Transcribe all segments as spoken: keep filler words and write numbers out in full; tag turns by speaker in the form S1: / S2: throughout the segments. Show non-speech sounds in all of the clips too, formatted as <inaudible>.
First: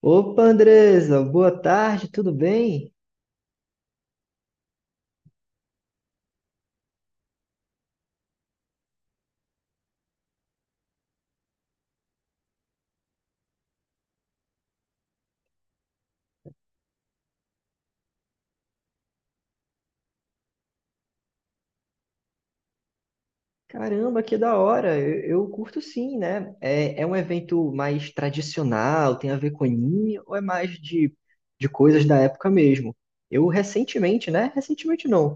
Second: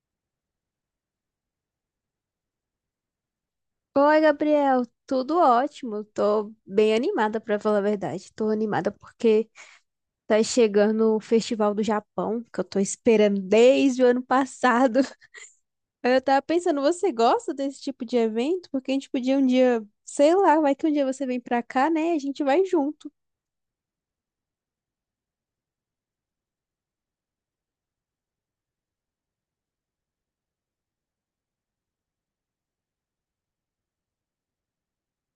S1: Opa, Andresa, boa tarde, tudo bem?
S2: Oi, Gabriel, tudo ótimo. Tô bem animada, pra falar a verdade. Tô animada porque tá chegando o Festival do Japão, que eu tô esperando desde o ano passado. <laughs> Aí eu tava pensando, você gosta desse tipo de evento? Porque a gente podia um dia, sei lá, vai que um dia você vem pra cá, né? A gente vai junto.
S1: Caramba, que da hora! Eu, eu curto sim, né? É, é um evento mais tradicional, tem a ver com anime, ou é mais de, de coisas da época mesmo? Eu recentemente, né? Recentemente não.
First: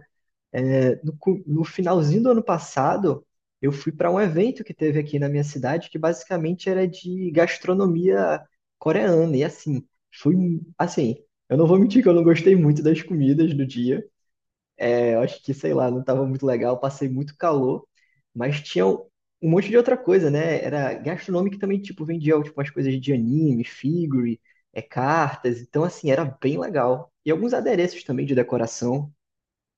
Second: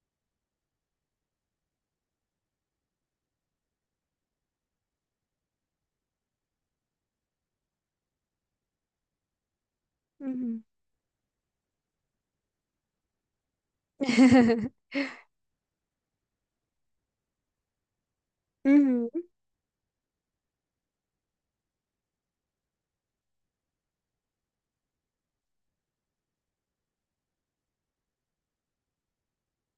S1: É, no, cu- no finalzinho do ano passado, eu fui para um evento que teve aqui na minha cidade, que basicamente era de gastronomia coreana. E assim, fui,
S2: Uhum.
S1: assim, eu não vou mentir que eu não gostei muito das comidas do dia.
S2: <laughs>
S1: É, eu acho que, sei lá, não estava muito legal, passei muito calor, mas tinha um
S2: Uhum.
S1: um monte de outra coisa, né? Era gastronômico que também, tipo, vendia tipo, umas coisas de anime, figure, é, cartas. Então, assim, era bem legal. E alguns adereços também de decoração.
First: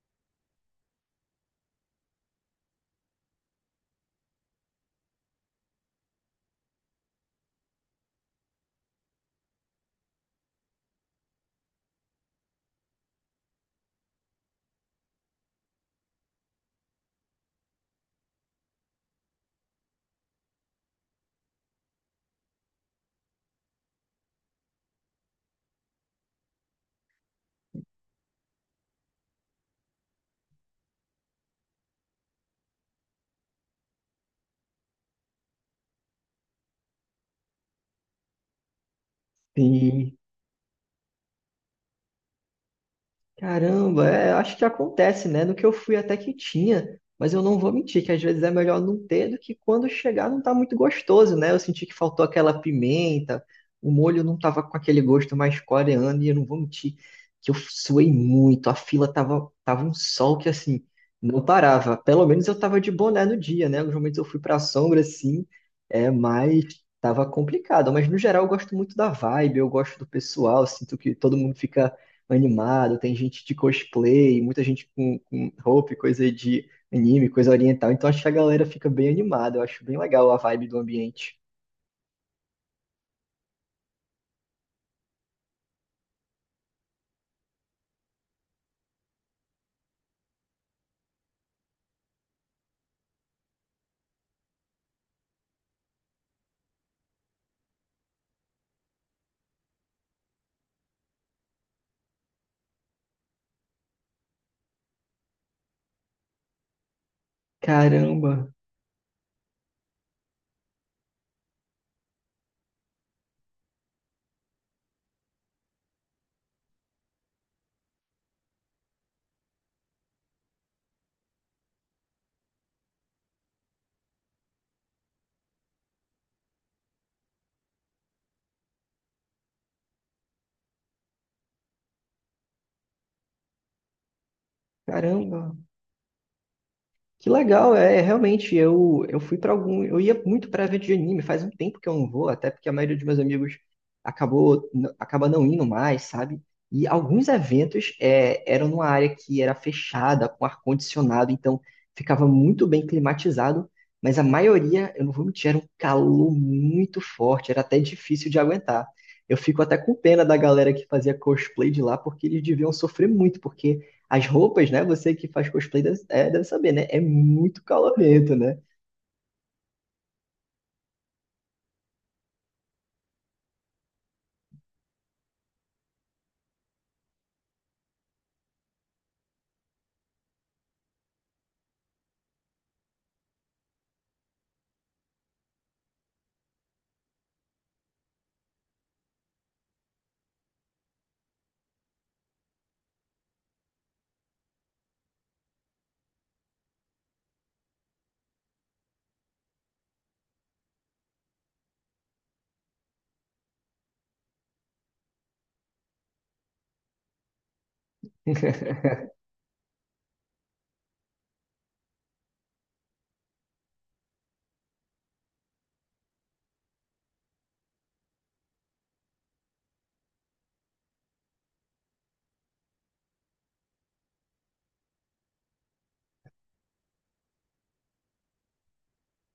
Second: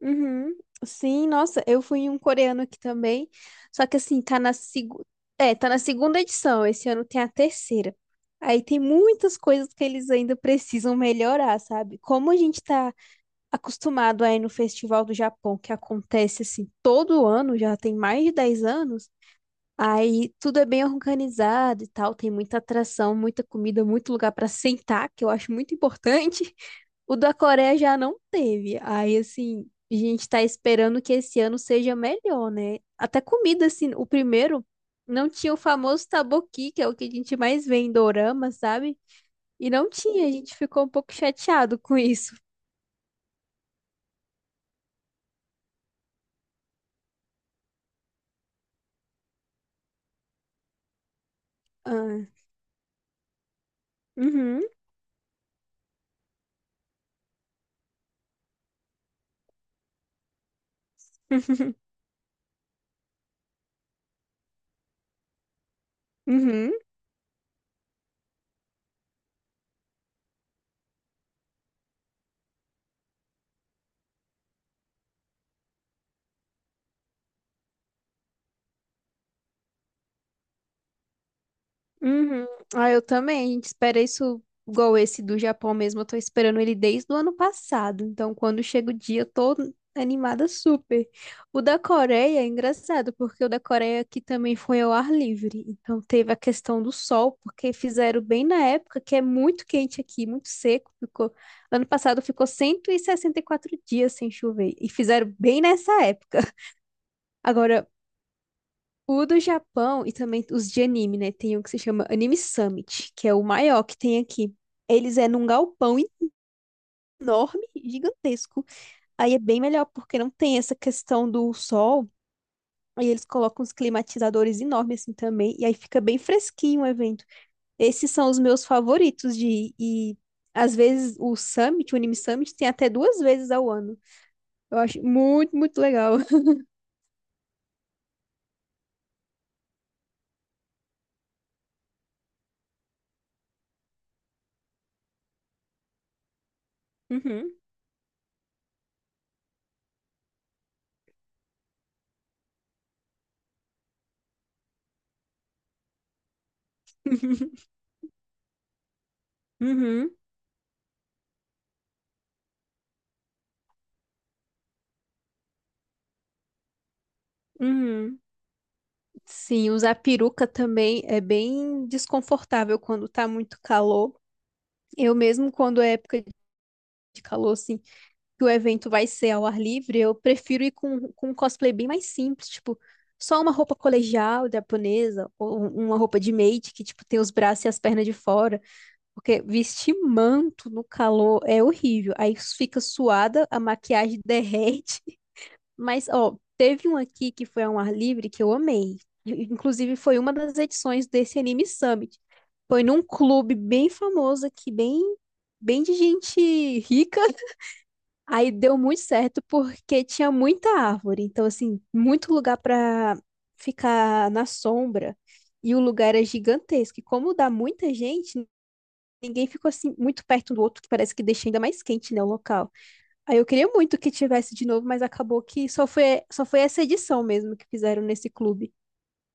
S2: Uhum. Sim, nossa, eu fui em um coreano aqui também. Só que assim, tá na segu... é, tá na segunda edição. Esse ano tem a terceira. Aí tem muitas coisas que eles ainda precisam melhorar, sabe? Como a gente tá acostumado a ir no Festival do Japão, que acontece assim todo ano, já tem mais de dez anos. Aí tudo é bem organizado e tal, tem muita atração, muita comida, muito lugar pra sentar, que eu acho muito importante. O da Coreia já não teve. Aí, assim, a gente tá esperando que esse ano seja melhor, né? Até comida, assim, o primeiro não tinha o famoso taboqui, que é o que a gente mais vê em dorama, sabe? E não
S1: Sim.
S2: tinha, a gente ficou um pouco chateado com isso.
S1: Caramba, é, acho que acontece, né? No que eu fui até que tinha, mas eu não vou mentir que às vezes é melhor não ter do que quando chegar não tá muito gostoso, né? Eu senti que faltou
S2: Ah,
S1: aquela pimenta, o molho não tava
S2: uhum,
S1: com aquele gosto mais coreano e eu não vou mentir que eu suei muito, a fila tava, tava um sol que assim, não
S2: uhum.
S1: parava. Pelo menos eu tava de boné no dia, né? Alguns momentos eu fui pra sombra assim, é, mas
S2: Uhum.
S1: tava complicado. Mas no geral eu gosto muito da vibe, eu gosto do pessoal, sinto que todo mundo fica animado, tem gente de cosplay, muita gente com, com roupa e coisa de anime, coisa oriental. Então acho que a galera fica bem animada, eu acho bem legal a vibe do ambiente.
S2: Uhum. Ah, eu também. A gente espera isso igual esse do Japão mesmo. Eu tô esperando ele desde o ano passado. Então, quando chega o dia, eu tô animada super. O da Coreia é engraçado, porque o da Coreia aqui também foi ao ar livre. Então, teve a questão do sol, porque fizeram bem na época que é muito quente aqui, muito seco. Ficou... Ano passado ficou cento e e sessenta e quatro dias sem chover. E fizeram bem nessa época. <laughs> Agora,
S1: Caramba,
S2: o do Japão e também os de anime, né? Tem um que se chama Anime Summit, que é o maior que tem aqui. Eles é num galpão enorme, gigantesco. Aí é bem melhor, porque não tem essa questão do sol. Aí eles colocam uns climatizadores enormes assim também. E aí fica bem fresquinho o evento. Esses são os meus favoritos de ir. E às vezes o Summit, o Anime Summit, tem até duas vezes ao ano. Eu acho
S1: caramba,
S2: muito, muito legal. <laughs>
S1: Que legal, é realmente. Eu, eu fui para algum. Eu ia muito para evento de anime, faz um tempo que eu não vou, até porque a maioria dos meus amigos acabou, n- acaba não indo mais, sabe? E alguns
S2: Uhum.
S1: eventos é, eram numa área que era fechada, com ar-condicionado, então ficava muito bem climatizado, mas a maioria, eu não vou mentir, era um calor muito forte, era
S2: <laughs>
S1: até difícil de aguentar. Eu fico até com
S2: Uhum.
S1: pena da galera que fazia cosplay de lá, porque eles deviam sofrer muito, porque. As roupas, né? Você que faz cosplay deve, é, deve saber, né? É muito
S2: Uhum.
S1: calorento, né?
S2: Sim, usar peruca também é bem desconfortável quando tá muito calor. Eu mesmo, quando é época de calor, assim, que o evento vai ser ao ar livre, eu prefiro ir com, com um cosplay bem mais simples, tipo, só uma roupa colegial japonesa, ou um- uma roupa de maid, que, tipo, tem os braços e as pernas de fora, porque vestir manto no calor é horrível. Aí fica suada, a maquiagem <laughs> derrete, mas, ó, teve um aqui que foi ao ar livre que eu amei. I- Inclusive, foi uma das edições desse Anime Summit. Foi num clube bem famoso aqui, bem, bem de gente rica. <laughs> Aí
S1: <laughs>
S2: deu muito certo porque tinha muita árvore. Então, assim, muito lugar para ficar na sombra. E o lugar era gigantesco. E como dá muita gente, ninguém ficou assim muito perto um do outro, que parece que deixa ainda mais quente, né, o local. Aí eu queria muito que tivesse de novo, mas acabou que só foi, só foi essa edição mesmo que fizeram nesse clube.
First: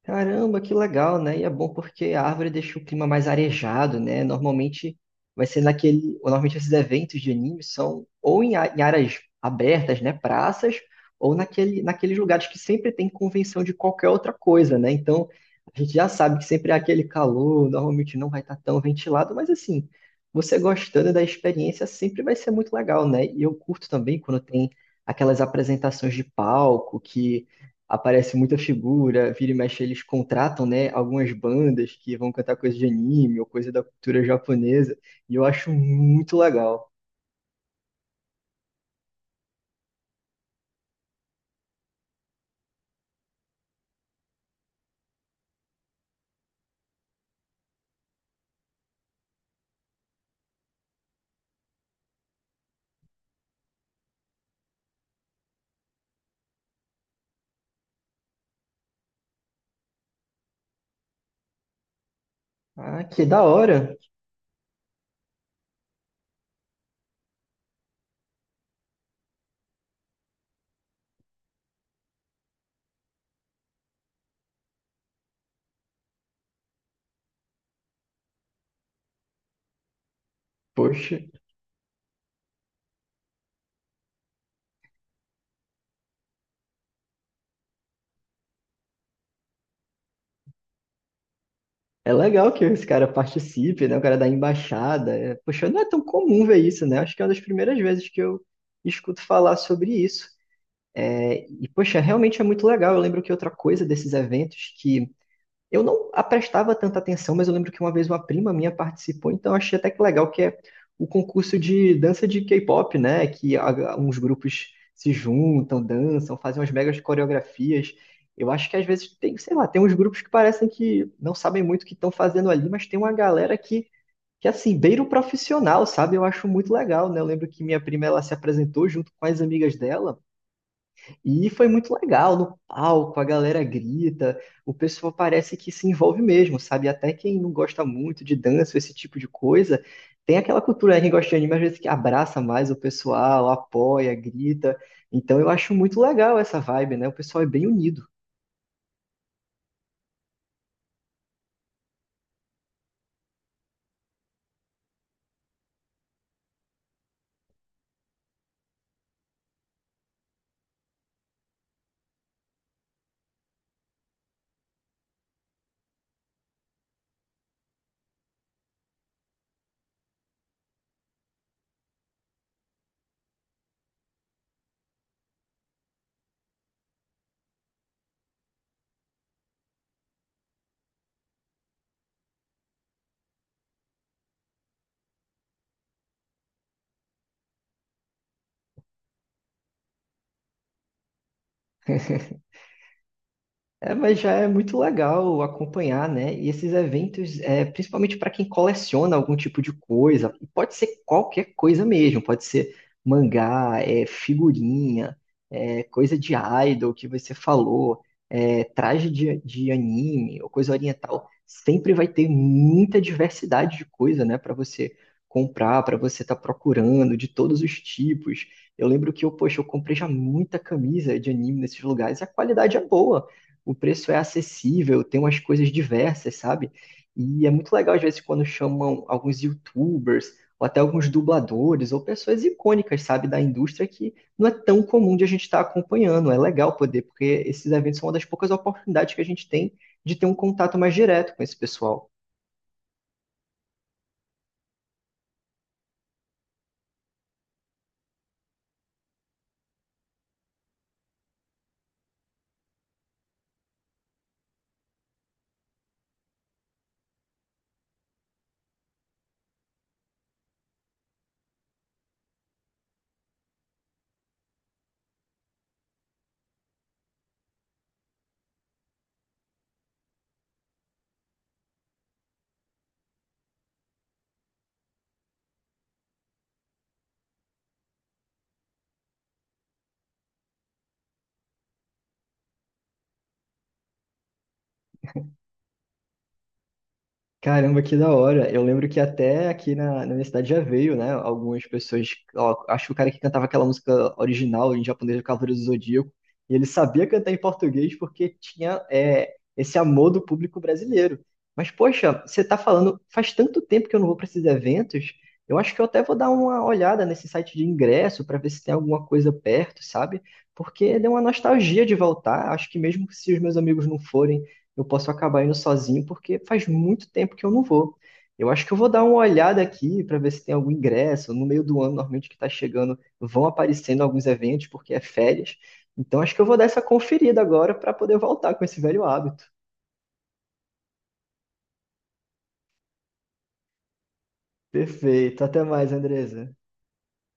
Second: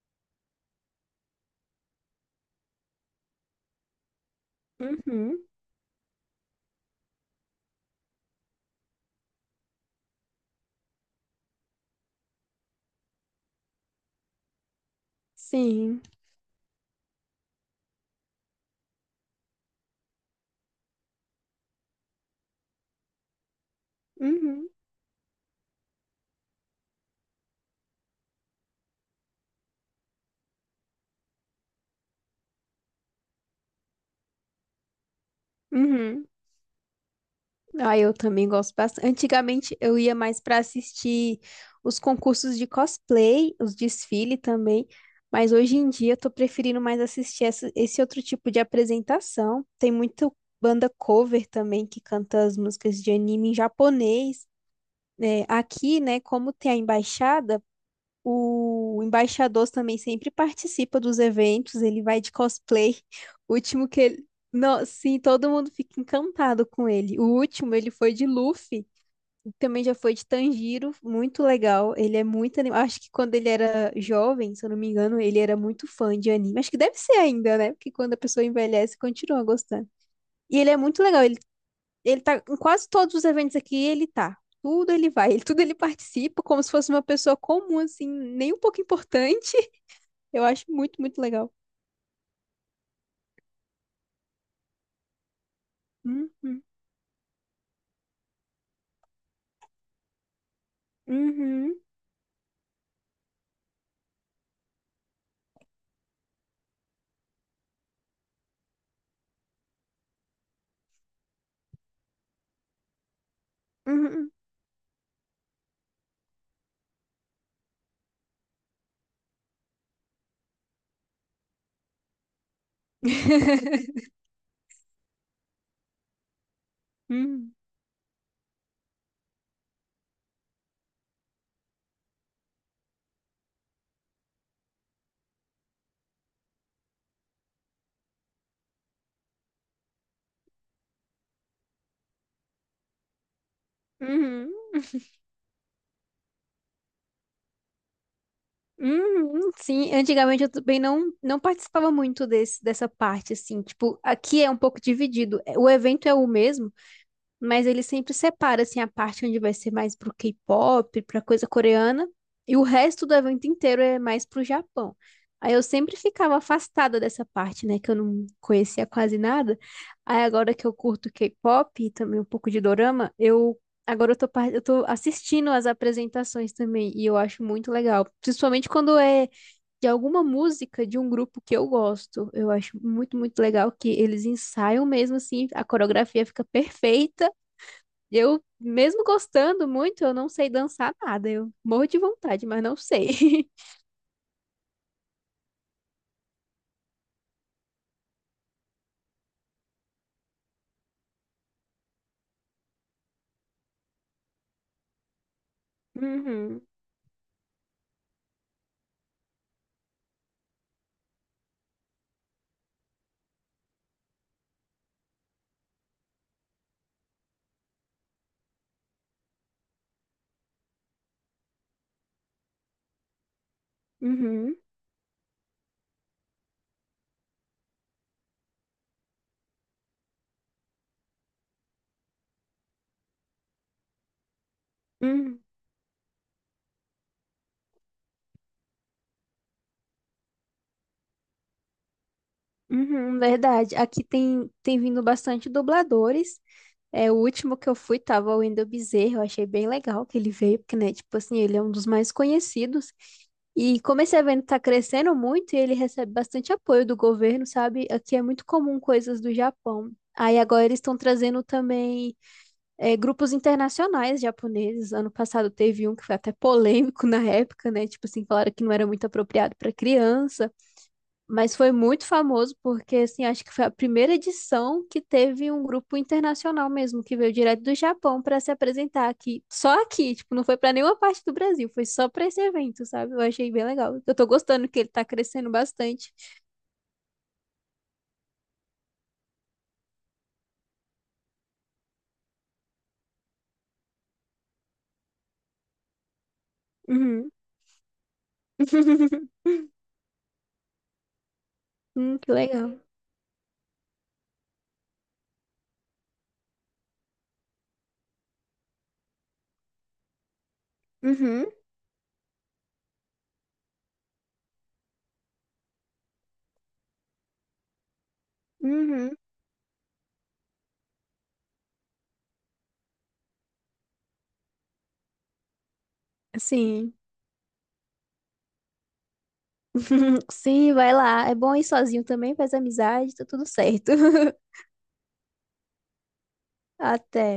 S1: Caramba, que legal, né? E é bom porque a árvore deixa o clima mais arejado, né? Normalmente vai
S2: Uhum,
S1: ser naquele. Ou normalmente esses eventos de anime são ou em, a- em áreas abertas, né? Praças, ou naquele, naqueles lugares que sempre tem convenção de qualquer outra coisa, né? Então a gente
S2: Sim.
S1: já sabe que sempre há aquele calor, normalmente não vai estar tão ventilado, mas assim, você gostando da experiência sempre vai ser muito legal, né? E eu curto também quando tem
S2: Uhum.
S1: aquelas apresentações de palco que aparece muita figura, vira e mexe eles contratam, né, algumas bandas que vão cantar coisa de anime ou coisa da cultura japonesa, e eu acho
S2: Uhum.
S1: muito legal.
S2: Ah, eu também gosto bastante. Antigamente eu ia mais para assistir os concursos de cosplay, os desfile também, mas hoje em dia eu tô preferindo mais assistir essa- esse outro tipo de apresentação. Tem muita banda cover também que canta as músicas de anime em japonês. É, aqui, né, como tem a embaixada. O embaixador também sempre participa dos eventos, ele vai de cosplay.
S1: Ah, que da
S2: O último
S1: hora!
S2: que ele. Não, sim, todo mundo fica encantado com ele. O último, ele foi de Luffy, e também já foi de Tanjiro, muito legal. Ele é muito animado. Acho que quando ele era jovem, se eu não me engano, ele era muito fã de anime. Acho que deve ser ainda, né? Porque quando a pessoa envelhece, continua gostando. E ele é muito
S1: Poxa,
S2: legal, ele ele tá em quase todos os eventos aqui, ele tá. Tudo ele vai, ele, tudo ele participa, como se fosse uma pessoa comum, assim, nem um pouco importante. Eu acho muito, muito legal.
S1: é legal que esse cara participe, né, o cara da embaixada. É, poxa, não é tão comum ver
S2: Uhum,
S1: isso, né? Acho que é uma das primeiras vezes que eu escuto falar sobre isso. É, e,
S2: uhum,
S1: poxa, realmente é muito legal. Eu lembro que outra coisa desses eventos que eu não prestava tanta atenção, mas eu lembro que uma vez uma prima minha participou, então eu achei até que legal que é o concurso de dança de K-pop, né? Que a- uns
S2: uhum.
S1: grupos se juntam, dançam, fazem umas megas coreografias. Eu acho que às vezes tem, sei lá, tem uns grupos que parecem que não sabem muito o que estão fazendo ali, mas tem uma galera que,
S2: <laughs>
S1: que assim, beira o profissional, sabe? Eu acho muito legal, né? Eu lembro
S2: Uhum,
S1: que minha prima, ela se apresentou junto com as amigas dela, e foi muito legal no palco, a galera grita, o pessoal parece que se envolve mesmo, sabe? Até quem não gosta muito de dança, esse tipo de coisa, tem aquela cultura, né? Quem gosta de anime às vezes que abraça mais o pessoal, apoia,
S2: uhum,
S1: grita. Então eu acho muito legal essa vibe, né? O pessoal é bem unido.
S2: uhum. Sim, antigamente eu também não, não participava muito desse, dessa parte, assim, tipo, aqui é um pouco dividido. O evento é o mesmo, mas ele sempre separa assim a parte onde vai ser mais pro K-pop, pra coisa coreana, e o resto do evento inteiro é mais pro Japão. Aí eu sempre ficava afastada dessa parte, né, que eu não conhecia quase nada. Aí agora que eu curto K-pop e também um pouco de dorama, eu agora eu tô, par- eu tô assistindo as apresentações também e eu acho muito legal, principalmente quando é de alguma música de um grupo que eu gosto. Eu acho muito, muito legal que eles ensaiam mesmo assim, a coreografia fica perfeita. Eu, mesmo gostando muito, eu não sei dançar nada. Eu morro de
S1: <laughs>
S2: vontade, mas não sei. <laughs>
S1: É, mas já é muito legal acompanhar, né? E esses eventos, é, principalmente para quem coleciona algum tipo de coisa, e pode ser qualquer coisa mesmo, pode ser mangá, é, figurinha, é, coisa de
S2: Uhum,
S1: idol que você falou, é, traje de, de anime ou coisa oriental. Sempre vai ter muita diversidade de coisa, né? Para você comprar, para você estar procurando, de todos os tipos. Eu lembro que eu, poxa, eu comprei já muita camisa de anime nesses lugares e a qualidade é boa, o preço é
S2: uhum,
S1: acessível, tem umas coisas diversas, sabe? E é muito legal, às vezes, quando chamam alguns YouTubers, ou até alguns dubladores, ou pessoas icônicas, sabe, da indústria que não é tão comum de a
S2: uhum,
S1: gente estar acompanhando. É legal poder, porque esses eventos são uma das poucas oportunidades que a gente tem de ter um contato mais direto com esse pessoal.
S2: uhum, verdade. Aqui tem, tem vindo bastante dubladores. É, o último que eu fui tava o Wendel Bezerra, eu achei bem legal que ele veio, porque, né, tipo assim, ele é um dos mais conhecidos. E como esse evento tá crescendo muito e ele recebe bastante apoio do governo, sabe? Aqui é muito comum coisas do Japão. Aí agora eles estão trazendo também é, grupos internacionais japoneses. Ano passado teve um que foi até polêmico na época, né? Tipo assim, falaram que não era muito apropriado para criança, mas foi muito famoso porque, assim, acho que foi a primeira edição que teve um grupo internacional mesmo, que veio direto do Japão para se apresentar aqui. Só aqui, tipo, não foi para nenhuma parte do Brasil, foi só para esse evento, sabe? Eu achei bem legal. Eu tô gostando que ele tá crescendo bastante.
S1: Caramba, que da hora. Eu lembro que até aqui na, na minha cidade já veio, né? Algumas pessoas. Ó, acho que o cara que cantava aquela música original em japonês, o Cavaleiro do Zodíaco, e ele sabia cantar
S2: Uhum.
S1: em português porque tinha é,
S2: <laughs>
S1: esse amor do público brasileiro. Mas,
S2: Hum,
S1: poxa,
S2: que
S1: você tá
S2: legal.
S1: falando, faz tanto tempo que eu não vou para esses eventos, eu acho que eu até vou dar uma olhada nesse site de ingresso para ver se tem alguma coisa perto, sabe? Porque deu uma
S2: Uhum.
S1: nostalgia de voltar. Acho que mesmo se os meus amigos não forem, eu posso acabar indo sozinho, porque faz muito tempo que eu não vou. Eu acho que eu vou dar uma
S2: Uhum.
S1: olhada aqui para ver se tem algum ingresso. No meio do ano, normalmente que está chegando, vão aparecendo alguns eventos, porque é férias. Então, acho que eu vou dar essa
S2: Sim.
S1: conferida agora para poder voltar com esse velho hábito.
S2: <laughs> Sim, vai lá. É bom ir sozinho também, faz amizade, tá tudo certo. <laughs>
S1: Perfeito. Até mais, Andresa.
S2: Até.